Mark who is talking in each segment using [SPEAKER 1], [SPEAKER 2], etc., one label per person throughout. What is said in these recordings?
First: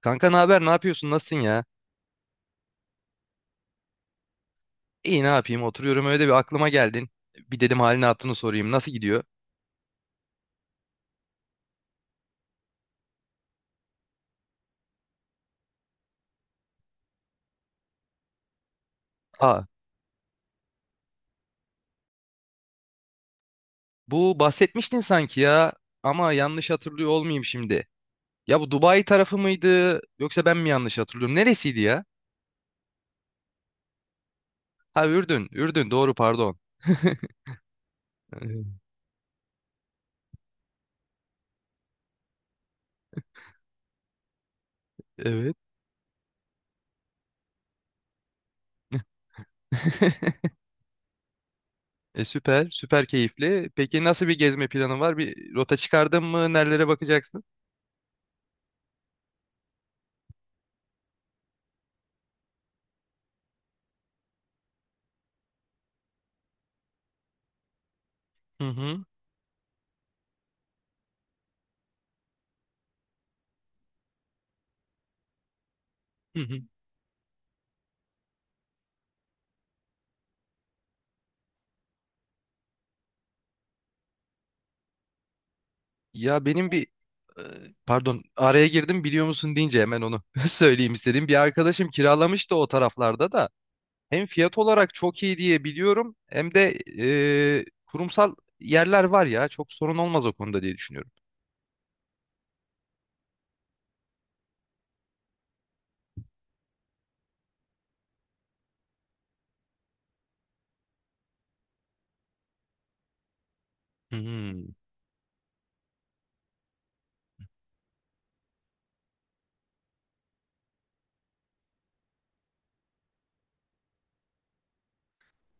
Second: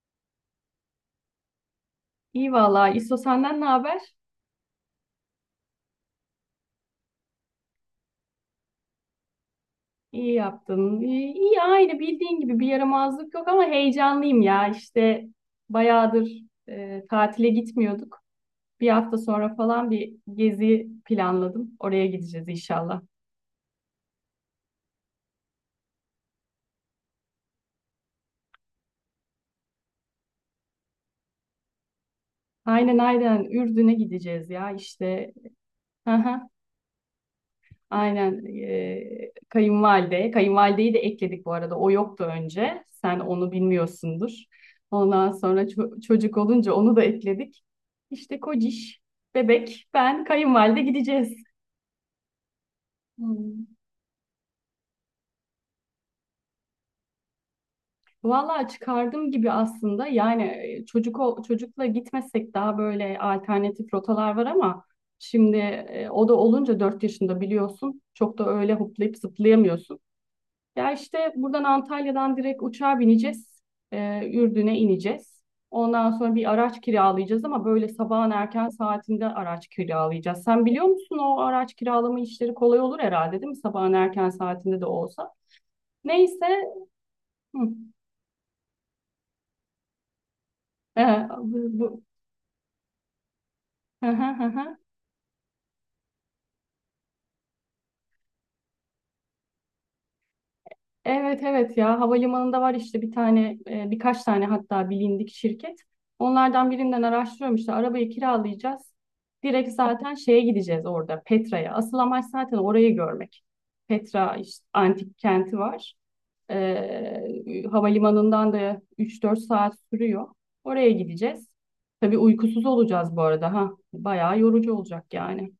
[SPEAKER 1] Kanka ne haber? Ne yapıyorsun? Nasılsın ya?
[SPEAKER 2] İyi vallahi İso senden ne haber?
[SPEAKER 1] İyi ne yapayım? Oturuyorum öyle bir aklıma geldin. Bir dedim halini attığını sorayım. Nasıl gidiyor?
[SPEAKER 2] İyi yaptın. İyi, iyi aynı bildiğin gibi bir yaramazlık yok ama heyecanlıyım ya. İşte bayağıdır tatile gitmiyorduk. Bir hafta sonra
[SPEAKER 1] Aa,
[SPEAKER 2] falan bir gezi planladım. Oraya gideceğiz inşallah.
[SPEAKER 1] bu bahsetmiştin sanki ya. Ama yanlış hatırlıyor olmayayım şimdi. Ya bu Dubai tarafı mıydı? Yoksa ben mi yanlış hatırlıyorum? Neresiydi ya?
[SPEAKER 2] Aynen aynen Ürdün'e gideceğiz ya
[SPEAKER 1] Ha
[SPEAKER 2] işte.
[SPEAKER 1] Ürdün. Ürdün doğru pardon.
[SPEAKER 2] Aynen kayınvalide. Kayınvalideyi de ekledik bu arada. O yoktu önce. Sen onu bilmiyorsundur. Ondan
[SPEAKER 1] Evet.
[SPEAKER 2] sonra çocuk olunca onu da ekledik. İşte kociş, bebek, ben, kayınvalide gideceğiz.
[SPEAKER 1] Süper. Süper
[SPEAKER 2] Hmm.
[SPEAKER 1] keyifli. Peki nasıl bir gezme planın var? Bir rota çıkardın mı? Nerelere bakacaksın?
[SPEAKER 2] Vallahi çıkardım gibi aslında. Yani çocukla gitmesek daha böyle alternatif rotalar var ama şimdi o da olunca 4 yaşında biliyorsun. Çok da
[SPEAKER 1] Hı
[SPEAKER 2] öyle
[SPEAKER 1] hı.
[SPEAKER 2] hoplayıp zıplayamıyorsun. Ya işte buradan Antalya'dan direkt uçağa bineceğiz. Ürdün'e ineceğiz. Ondan sonra
[SPEAKER 1] Hı
[SPEAKER 2] bir
[SPEAKER 1] hı.
[SPEAKER 2] araç kiralayacağız ama böyle sabahın erken saatinde araç kiralayacağız. Sen biliyor musun o araç kiralama işleri kolay olur herhalde değil mi? Sabahın erken saatinde de olsa.
[SPEAKER 1] Ya
[SPEAKER 2] Neyse.
[SPEAKER 1] benim bir e,
[SPEAKER 2] Hı.
[SPEAKER 1] pardon araya girdim biliyor musun deyince hemen onu söyleyeyim istedim. Bir
[SPEAKER 2] Bu,
[SPEAKER 1] arkadaşım
[SPEAKER 2] bu.
[SPEAKER 1] kiralamıştı o taraflarda da. Hem fiyat olarak çok iyi diye biliyorum hem de kurumsal yerler var ya, çok sorun olmaz o konuda diye düşünüyorum.
[SPEAKER 2] Evet evet ya havalimanında var işte bir tane birkaç tane hatta bilindik şirket. Onlardan birinden araştırıyorum işte arabayı kiralayacağız. Direkt zaten şeye gideceğiz orada Petra'ya. Asıl amaç zaten orayı görmek. Petra işte
[SPEAKER 1] Hmm.
[SPEAKER 2] antik kenti var. Havalimanından da üç dört saat sürüyor. Oraya gideceğiz. Tabii uykusuz olacağız bu arada ha. Bayağı yorucu olacak yani.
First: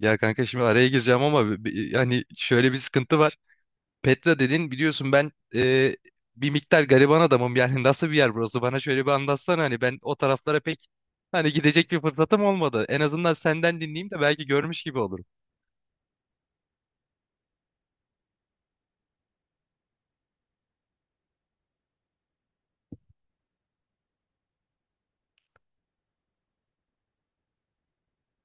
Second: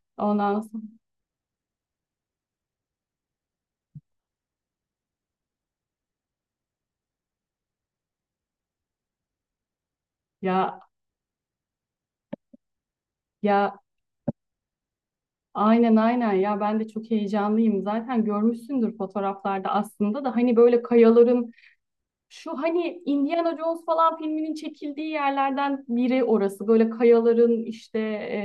[SPEAKER 1] Ya kanka
[SPEAKER 2] Ondan
[SPEAKER 1] şimdi
[SPEAKER 2] sonra
[SPEAKER 1] araya gireceğim ama yani şöyle bir sıkıntı var. Petra dedin biliyorsun ben bir miktar gariban adamım yani nasıl bir yer burası, bana şöyle bir anlatsana. Hani ben o taraflara
[SPEAKER 2] ya
[SPEAKER 1] pek hani gidecek bir fırsatım olmadı. En azından
[SPEAKER 2] ya
[SPEAKER 1] senden dinleyeyim de belki görmüş gibi olurum.
[SPEAKER 2] aynen aynen ya ben de çok heyecanlıyım. Zaten görmüşsündür fotoğraflarda aslında da hani böyle şu hani Indiana Jones falan filminin çekildiği yerlerden biri orası. Böyle kayaların işte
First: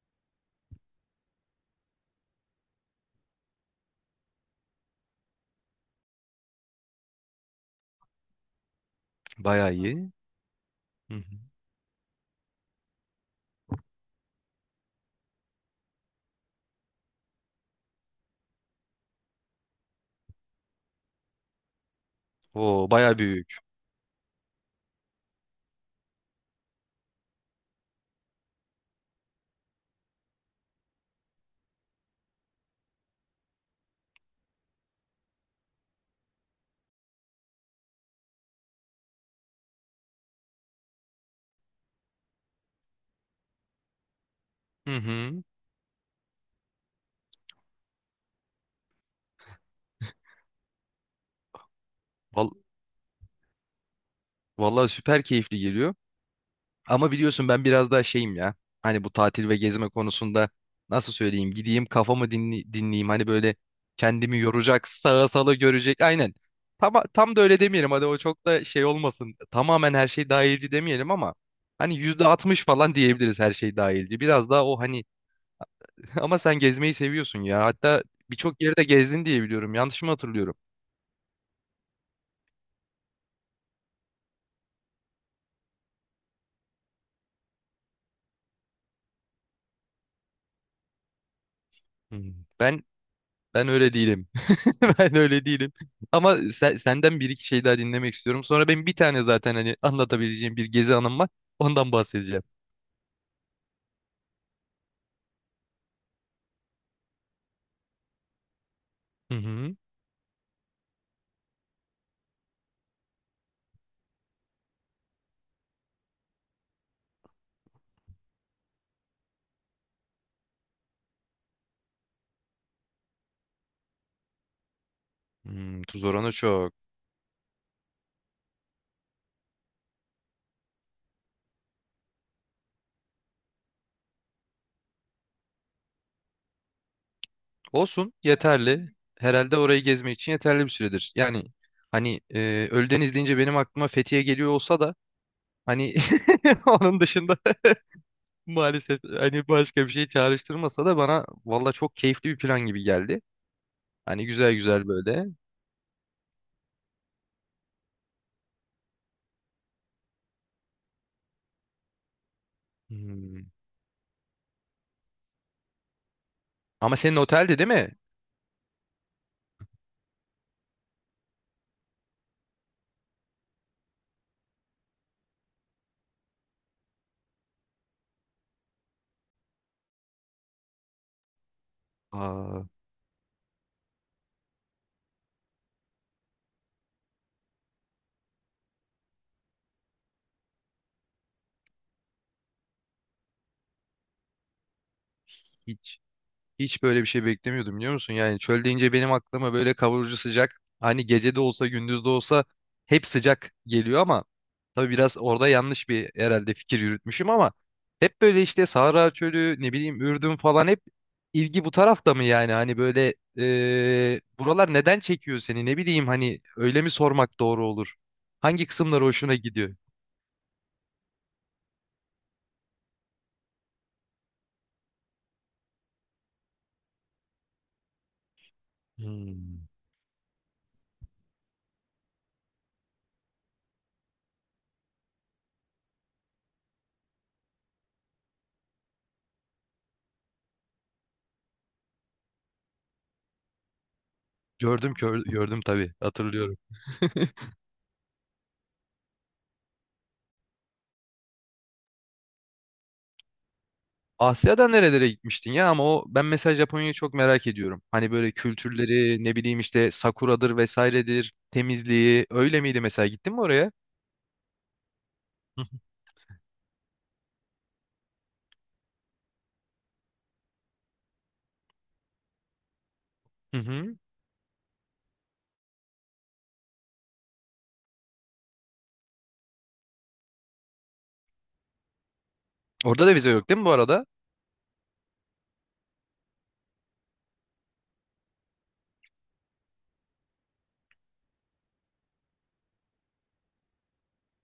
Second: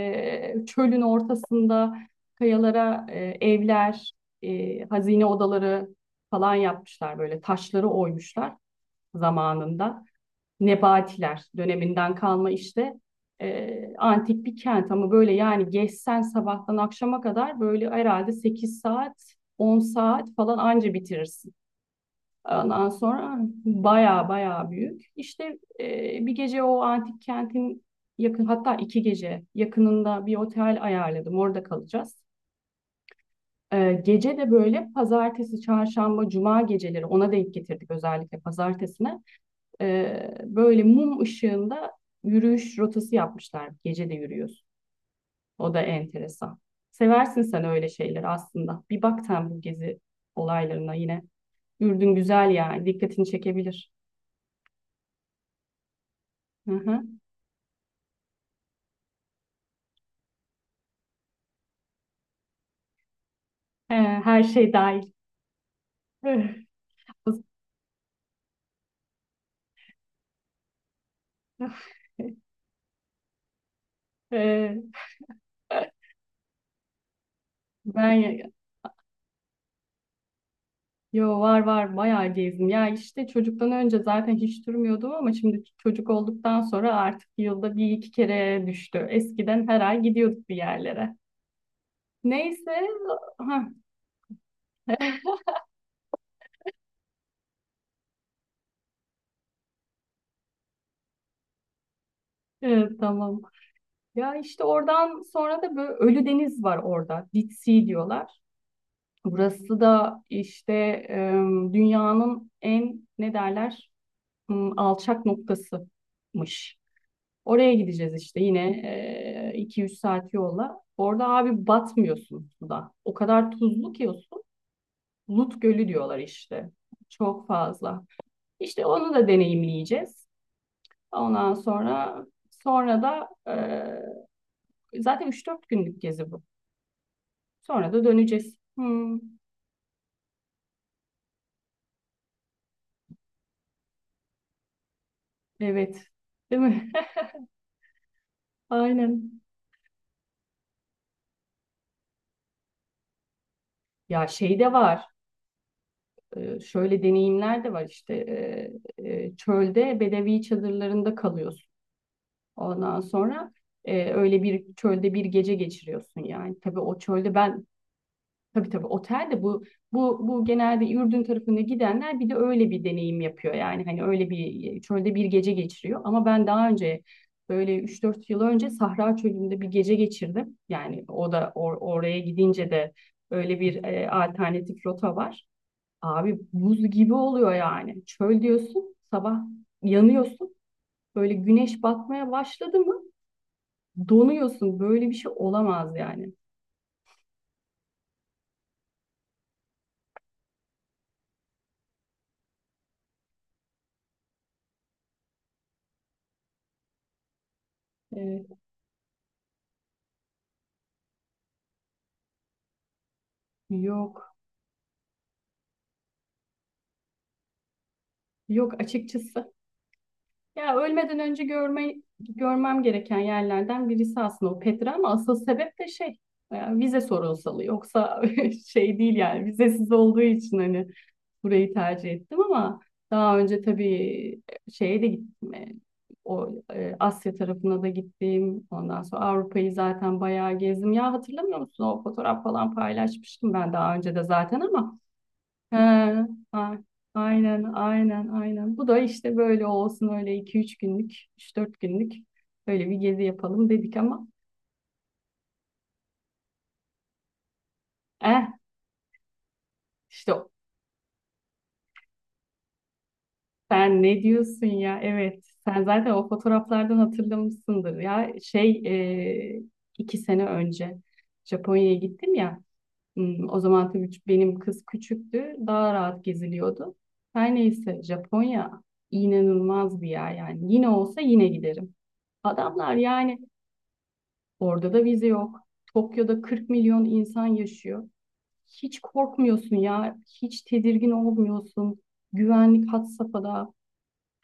[SPEAKER 2] çölün ortasında kayalara evler, hazine odaları falan yapmışlar böyle taşları oymuşlar
[SPEAKER 1] Bayağı
[SPEAKER 2] zamanında.
[SPEAKER 1] iyi. Hı hı.
[SPEAKER 2] Nebatiler döneminden kalma işte antik bir kent ama böyle yani geçsen sabahtan akşama kadar böyle herhalde 8 saat 10 saat falan anca bitirirsin. Ondan
[SPEAKER 1] Oo, bayağı
[SPEAKER 2] sonra
[SPEAKER 1] büyük.
[SPEAKER 2] baya baya büyük. İşte bir gece o antik kentin yakın hatta iki gece yakınında bir otel ayarladım orada kalacağız. E, gece de böyle pazartesi, çarşamba, cuma geceleri ona denk getirdik özellikle pazartesine. Böyle mum ışığında yürüyüş rotası yapmışlar. Gece de yürüyorsun.
[SPEAKER 1] Hı hı.
[SPEAKER 2] O da enteresan. Seversin sen öyle şeyler aslında. Bir bak sen bu gezi olaylarına yine. Ürdün güzel
[SPEAKER 1] Val-
[SPEAKER 2] yani. Dikkatini çekebilir.
[SPEAKER 1] vallahi süper keyifli geliyor.
[SPEAKER 2] Hı hı.
[SPEAKER 1] Ama biliyorsun ben biraz daha şeyim ya. Hani bu tatil ve gezme konusunda nasıl söyleyeyim? Gideyim kafamı dinleyeyim. Hani böyle
[SPEAKER 2] Ee,
[SPEAKER 1] kendimi
[SPEAKER 2] her şey
[SPEAKER 1] yoracak,
[SPEAKER 2] dahil.
[SPEAKER 1] sağa sala görecek. Aynen. Tam, tam da öyle demeyelim. Hadi o çok da şey olmasın. Tamamen her şey dahilci demeyelim ama hani %60 falan diyebiliriz her şey dahilci. Biraz daha o
[SPEAKER 2] Ee,
[SPEAKER 1] hani ama sen gezmeyi seviyorsun ya. Hatta
[SPEAKER 2] ben
[SPEAKER 1] birçok yerde gezdin diye biliyorum. Yanlış mı hatırlıyorum?
[SPEAKER 2] yo var var bayağı gezdim. Ya işte çocuktan önce zaten hiç durmuyordum ama şimdi çocuk olduktan sonra artık yılda bir iki kere düştü. Eskiden her ay gidiyorduk bir yerlere.
[SPEAKER 1] Hmm.
[SPEAKER 2] Neyse,
[SPEAKER 1] Ben Ben
[SPEAKER 2] ha,
[SPEAKER 1] öyle değilim. Ben öyle değilim. Ama senden bir iki şey daha dinlemek istiyorum. Sonra benim bir tane zaten hani anlatabileceğim bir gezi anım var. Ondan bahsedeceğim.
[SPEAKER 2] evet tamam. Ya işte oradan sonra da böyle Ölü Deniz var orada. Dead Sea diyorlar.
[SPEAKER 1] Hı hı.
[SPEAKER 2] Burası da işte dünyanın en ne derler alçak noktasıymış. Oraya gideceğiz işte yine 2-3 saat yolla. Orada abi batmıyorsun suda. O kadar tuzlu ki o su. Lut
[SPEAKER 1] Hmm,
[SPEAKER 2] Gölü
[SPEAKER 1] tuz
[SPEAKER 2] diyorlar
[SPEAKER 1] oranı
[SPEAKER 2] işte.
[SPEAKER 1] çok.
[SPEAKER 2] Çok fazla. İşte onu da deneyimleyeceğiz. Ondan sonra Sonra da Zaten üç dört günlük gezi bu. Sonra da
[SPEAKER 1] Olsun,
[SPEAKER 2] döneceğiz.
[SPEAKER 1] yeterli.
[SPEAKER 2] Hmm,
[SPEAKER 1] Herhalde orayı gezmek için yeterli bir süredir. Yani hani Ölüdeniz deyince benim aklıma Fethiye geliyor olsa da hani
[SPEAKER 2] evet. Değil mi?
[SPEAKER 1] onun dışında maalesef
[SPEAKER 2] Aynen.
[SPEAKER 1] hani başka bir şey çağrıştırmasa da, bana valla çok keyifli bir plan gibi geldi. Hani
[SPEAKER 2] Ya
[SPEAKER 1] güzel
[SPEAKER 2] şey de
[SPEAKER 1] güzel
[SPEAKER 2] var.
[SPEAKER 1] böyle.
[SPEAKER 2] Şöyle deneyimler de var işte. Çölde bedevi çadırlarında kalıyorsun. Ondan
[SPEAKER 1] Hmm.
[SPEAKER 2] sonra öyle bir çölde bir gece geçiriyorsun yani. Tabii
[SPEAKER 1] Ama
[SPEAKER 2] o
[SPEAKER 1] senin
[SPEAKER 2] çölde
[SPEAKER 1] otelde
[SPEAKER 2] ben
[SPEAKER 1] değil mi?
[SPEAKER 2] tabii tabii otel de bu genelde Ürdün tarafına gidenler bir de öyle bir deneyim yapıyor. Yani hani öyle bir çölde bir gece geçiriyor. Ama ben daha önce böyle üç dört yıl önce Sahra Çölü'nde bir gece geçirdim. Yani o da oraya
[SPEAKER 1] Aa,
[SPEAKER 2] gidince de öyle bir alternatif rota var. Abi buz gibi oluyor yani. Çöl diyorsun, sabah yanıyorsun. Böyle güneş batmaya başladı mı donuyorsun. Böyle bir şey olamaz
[SPEAKER 1] hiç
[SPEAKER 2] yani.
[SPEAKER 1] hiç böyle bir şey beklemiyordum biliyor musun? Yani çöl deyince benim aklıma böyle kavurucu sıcak. Hani gece de olsa gündüz de olsa hep sıcak geliyor ama tabii biraz orada yanlış bir herhalde fikir yürütmüşüm ama hep böyle
[SPEAKER 2] Evet,
[SPEAKER 1] işte Sahra Çölü ne bileyim Ürdün falan, hep ilgi bu tarafta mı yani? Hani böyle
[SPEAKER 2] yok.
[SPEAKER 1] buralar neden çekiyor seni, ne bileyim hani öyle mi sormak doğru olur? Hangi
[SPEAKER 2] Yok
[SPEAKER 1] kısımları hoşuna
[SPEAKER 2] açıkçası.
[SPEAKER 1] gidiyor?
[SPEAKER 2] Ya ölmeden önce görme, görmem gereken yerlerden birisi aslında o Petra ama asıl sebep de şey vize sorunsalı. Yoksa şey değil yani
[SPEAKER 1] Hmm.
[SPEAKER 2] vizesiz olduğu için hani burayı tercih ettim ama daha önce tabii şeye de gittim. O Asya tarafına da gittim. Ondan sonra Avrupa'yı zaten bayağı gezdim. Ya hatırlamıyor musun? O fotoğraf falan paylaşmıştım ben daha önce de zaten
[SPEAKER 1] Gördüm
[SPEAKER 2] ama
[SPEAKER 1] gördüm
[SPEAKER 2] he,
[SPEAKER 1] tabii, hatırlıyorum.
[SPEAKER 2] a- aynen aynen aynen. Bu da işte böyle olsun öyle iki üç günlük, üç dört günlük böyle bir gezi yapalım dedik ama
[SPEAKER 1] Asya'da nerelere gitmiştin ya? Ama o, ben mesela Japonya'yı çok merak ediyorum. Hani böyle
[SPEAKER 2] eh
[SPEAKER 1] kültürleri ne bileyim işte
[SPEAKER 2] işte
[SPEAKER 1] sakuradır vesairedir, temizliği öyle miydi mesela, gittin mi oraya?
[SPEAKER 2] sen ne diyorsun ya? Evet.
[SPEAKER 1] Hı
[SPEAKER 2] Sen zaten o fotoğraflardan hatırlamışsındır. Ya şey e, iki sene önce Japonya'ya gittim ya. Hmm,
[SPEAKER 1] hı.
[SPEAKER 2] o zaman
[SPEAKER 1] Hı.
[SPEAKER 2] tabii benim kız küçüktü. Daha rahat geziliyordu. Her neyse Japonya inanılmaz bir yer yani. Yine olsa yine giderim. Adamlar
[SPEAKER 1] Orada da vize
[SPEAKER 2] yani
[SPEAKER 1] yok değil mi bu arada?
[SPEAKER 2] orada da vize yok. Tokyo'da 40 milyon insan yaşıyor. Hiç korkmuyorsun ya, hiç tedirgin olmuyorsun. Güvenlik had safhada,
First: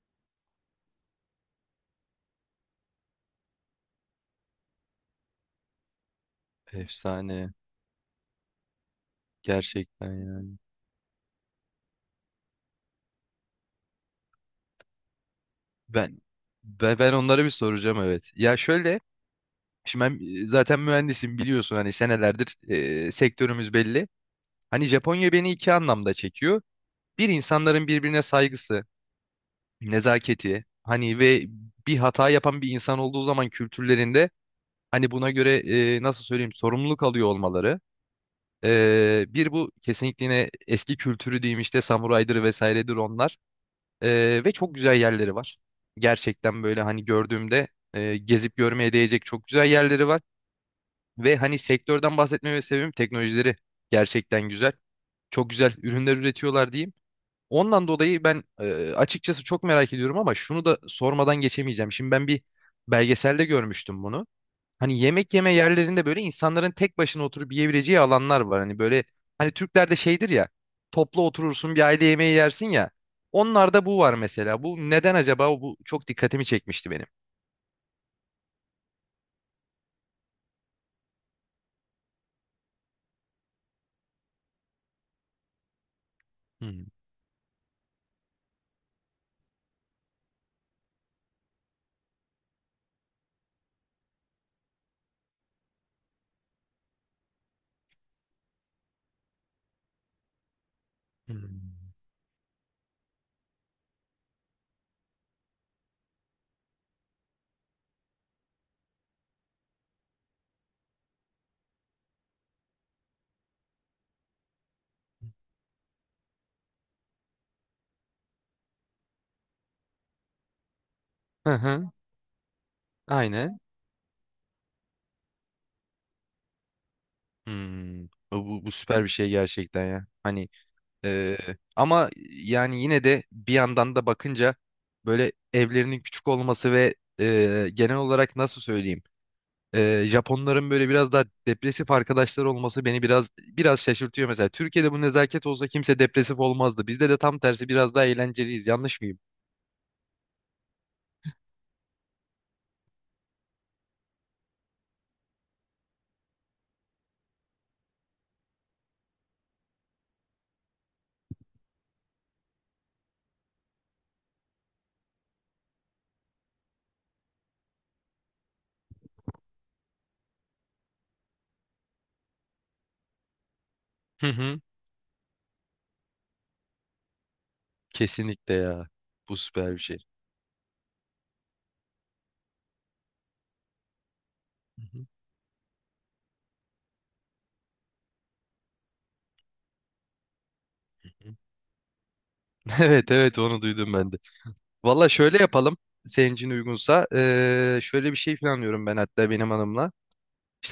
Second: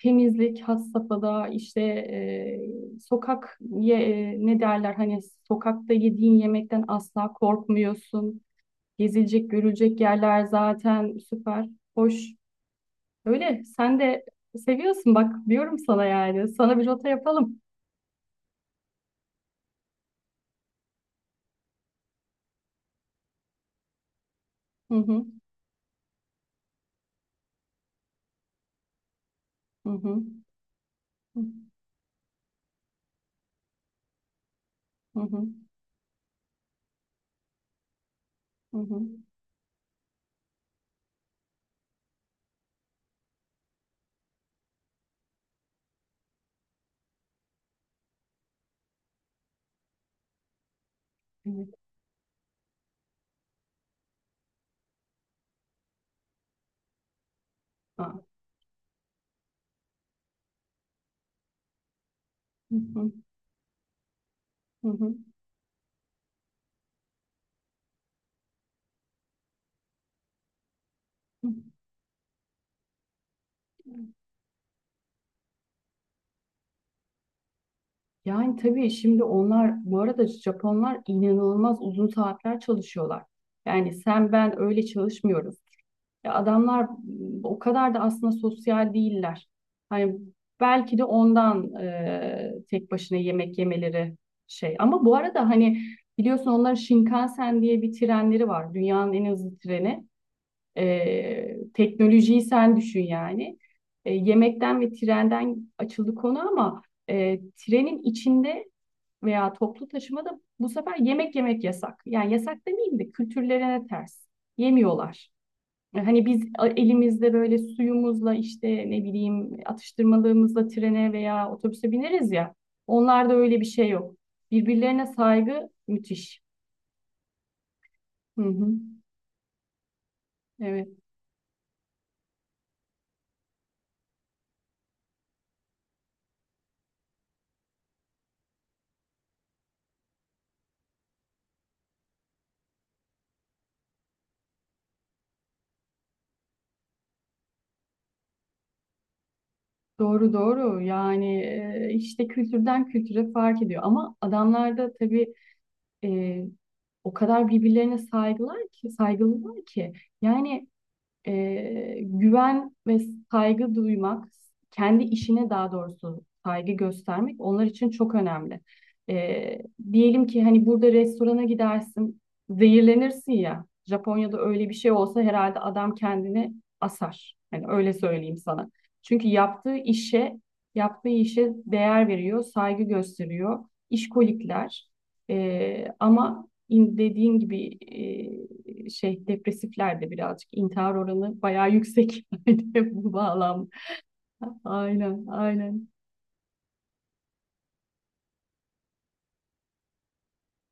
[SPEAKER 2] temizlik had safhada, işte ne derler hani sokakta yediğin yemekten asla
[SPEAKER 1] Efsane.
[SPEAKER 2] korkmuyorsun. Gezilecek, görülecek
[SPEAKER 1] Gerçekten
[SPEAKER 2] yerler
[SPEAKER 1] yani.
[SPEAKER 2] zaten süper, hoş. Öyle, sen de seviyorsun bak diyorum sana
[SPEAKER 1] Ben,
[SPEAKER 2] yani. Sana bir
[SPEAKER 1] ben
[SPEAKER 2] rota
[SPEAKER 1] ben onlara bir
[SPEAKER 2] yapalım.
[SPEAKER 1] soracağım, evet. Ya şöyle, şimdi ben zaten mühendisim biliyorsun, hani senelerdir sektörümüz belli. Hani
[SPEAKER 2] Hı hı,
[SPEAKER 1] Japonya beni iki anlamda çekiyor. Bir, insanların birbirine saygısı,
[SPEAKER 2] hı hı,
[SPEAKER 1] nezaketi hani, ve bir hata yapan bir insan olduğu zaman kültürlerinde hani
[SPEAKER 2] hı
[SPEAKER 1] buna
[SPEAKER 2] hı,
[SPEAKER 1] göre nasıl söyleyeyim, sorumluluk alıyor olmaları.
[SPEAKER 2] hı hı.
[SPEAKER 1] Bir bu, kesinlikle. Yine eski kültürü diyeyim işte, samuraydır vesairedir onlar. Ve çok güzel yerleri var. Gerçekten böyle hani gördüğümde gezip görmeye değecek çok güzel yerleri var. Ve hani
[SPEAKER 2] Evet.
[SPEAKER 1] sektörden bahsetmeme sebebim, teknolojileri gerçekten güzel. Çok güzel ürünler üretiyorlar diyeyim. Ondan
[SPEAKER 2] Ha,
[SPEAKER 1] dolayı ben açıkçası çok merak ediyorum ama şunu da sormadan geçemeyeceğim. Şimdi ben bir
[SPEAKER 2] hı hı,
[SPEAKER 1] belgeselde görmüştüm bunu.
[SPEAKER 2] hı
[SPEAKER 1] Hani
[SPEAKER 2] hı,
[SPEAKER 1] yemek yeme yerlerinde böyle insanların tek başına oturup yiyebileceği alanlar var. Hani böyle, hani Türklerde şeydir ya, toplu
[SPEAKER 2] hı.
[SPEAKER 1] oturursun, bir aile yemeği yersin ya. Onlarda bu var mesela. Bu neden acaba? Bu çok dikkatimi çekmişti benim.
[SPEAKER 2] Yani tabii şimdi onlar bu arada Japonlar inanılmaz uzun saatler çalışıyorlar. Yani sen ben öyle çalışmıyoruz. Ya adamlar
[SPEAKER 1] Hmm.
[SPEAKER 2] o kadar da aslında sosyal değiller. Hani belki de ondan tek başına yemek yemeleri şey. Ama bu arada hani biliyorsun onların Shinkansen diye bir trenleri var. Dünyanın en hızlı treni.
[SPEAKER 1] Hmm.
[SPEAKER 2] Teknolojiyi sen düşün yani. Yemekten ve trenden açıldı konu ama trenin içinde veya toplu taşımada bu sefer yemek yemek yasak. Yani yasak demeyeyim de kültürlerine ters. Yemiyorlar. Hani biz elimizde böyle suyumuzla işte ne bileyim atıştırmalığımızla trene veya
[SPEAKER 1] Hı
[SPEAKER 2] otobüse
[SPEAKER 1] hı,
[SPEAKER 2] bineriz ya. Onlarda öyle
[SPEAKER 1] aynen.
[SPEAKER 2] bir şey yok. Birbirlerine saygı müthiş.
[SPEAKER 1] Hmm.
[SPEAKER 2] Hı
[SPEAKER 1] Bu,
[SPEAKER 2] hı.
[SPEAKER 1] bu süper bir şey gerçekten ya. Hani
[SPEAKER 2] Evet.
[SPEAKER 1] Ee, ama yani yine de bir yandan da bakınca böyle evlerinin küçük olması ve genel olarak nasıl söyleyeyim, Japonların böyle biraz daha depresif arkadaşlar olması beni biraz şaşırtıyor mesela. Türkiye'de bu nezaket olsa kimse depresif olmazdı. Bizde de tam tersi, biraz daha eğlenceliyiz. Yanlış mıyım?
[SPEAKER 2] Doğru doğru yani işte kültürden kültüre fark ediyor ama adamlar da tabii e, o kadar birbirlerine saygılar ki saygılılar ki yani güven ve saygı duymak, kendi işine daha doğrusu saygı göstermek onlar için çok önemli. E, diyelim ki hani burada restorana gidersin, zehirlenirsin ya.
[SPEAKER 1] Hı
[SPEAKER 2] Japonya'da
[SPEAKER 1] hı.
[SPEAKER 2] öyle bir şey olsa herhalde adam kendini asar. Hani öyle söyleyeyim
[SPEAKER 1] Kesinlikle
[SPEAKER 2] sana.
[SPEAKER 1] ya.
[SPEAKER 2] Çünkü
[SPEAKER 1] Bu süper bir şey.
[SPEAKER 2] yaptığı işe değer veriyor, saygı gösteriyor. İşkolikler.
[SPEAKER 1] Hı hı.
[SPEAKER 2] Ama dediğin gibi şey depresiflerde birazcık intihar oranı bayağı yüksek.
[SPEAKER 1] Evet
[SPEAKER 2] bu
[SPEAKER 1] evet, onu
[SPEAKER 2] bağlam.
[SPEAKER 1] duydum ben de. Valla
[SPEAKER 2] Aynen,
[SPEAKER 1] şöyle yapalım.
[SPEAKER 2] aynen.
[SPEAKER 1] Senin için uygunsa. Şöyle bir şey planlıyorum ben, hatta benim hanımla.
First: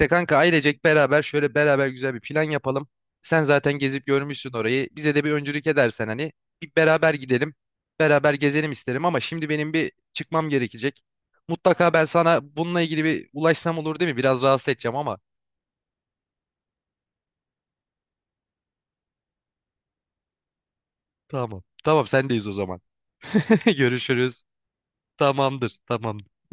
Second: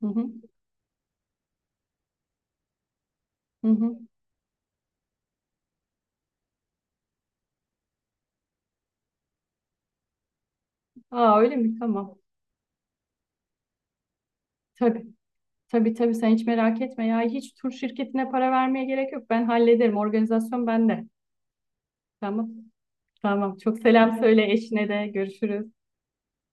[SPEAKER 2] Hı hı,
[SPEAKER 1] kanka, ailecek beraber şöyle beraber güzel bir plan yapalım. Sen
[SPEAKER 2] hı
[SPEAKER 1] zaten
[SPEAKER 2] hı.
[SPEAKER 1] gezip görmüşsün orayı. Bize de bir öncülük edersen hani, bir beraber gidelim. Beraber gezelim isterim ama şimdi benim bir çıkmam gerekecek.
[SPEAKER 2] Aa öyle mi?
[SPEAKER 1] Mutlaka ben
[SPEAKER 2] Tamam.
[SPEAKER 1] sana bununla ilgili bir ulaşsam olur değil mi? Biraz rahatsız edeceğim
[SPEAKER 2] Tabii.
[SPEAKER 1] ama.
[SPEAKER 2] Tabii tabii sen hiç merak etme ya. Hiç tur şirketine para vermeye gerek yok. Ben hallederim. Organizasyon bende.
[SPEAKER 1] Tamam. Tamam, sendeyiz
[SPEAKER 2] Tamam.
[SPEAKER 1] o zaman.
[SPEAKER 2] Tamam. Çok selam
[SPEAKER 1] Görüşürüz.
[SPEAKER 2] söyle eşine de.
[SPEAKER 1] Tamamdır.
[SPEAKER 2] Görüşürüz.
[SPEAKER 1] Tamamdır.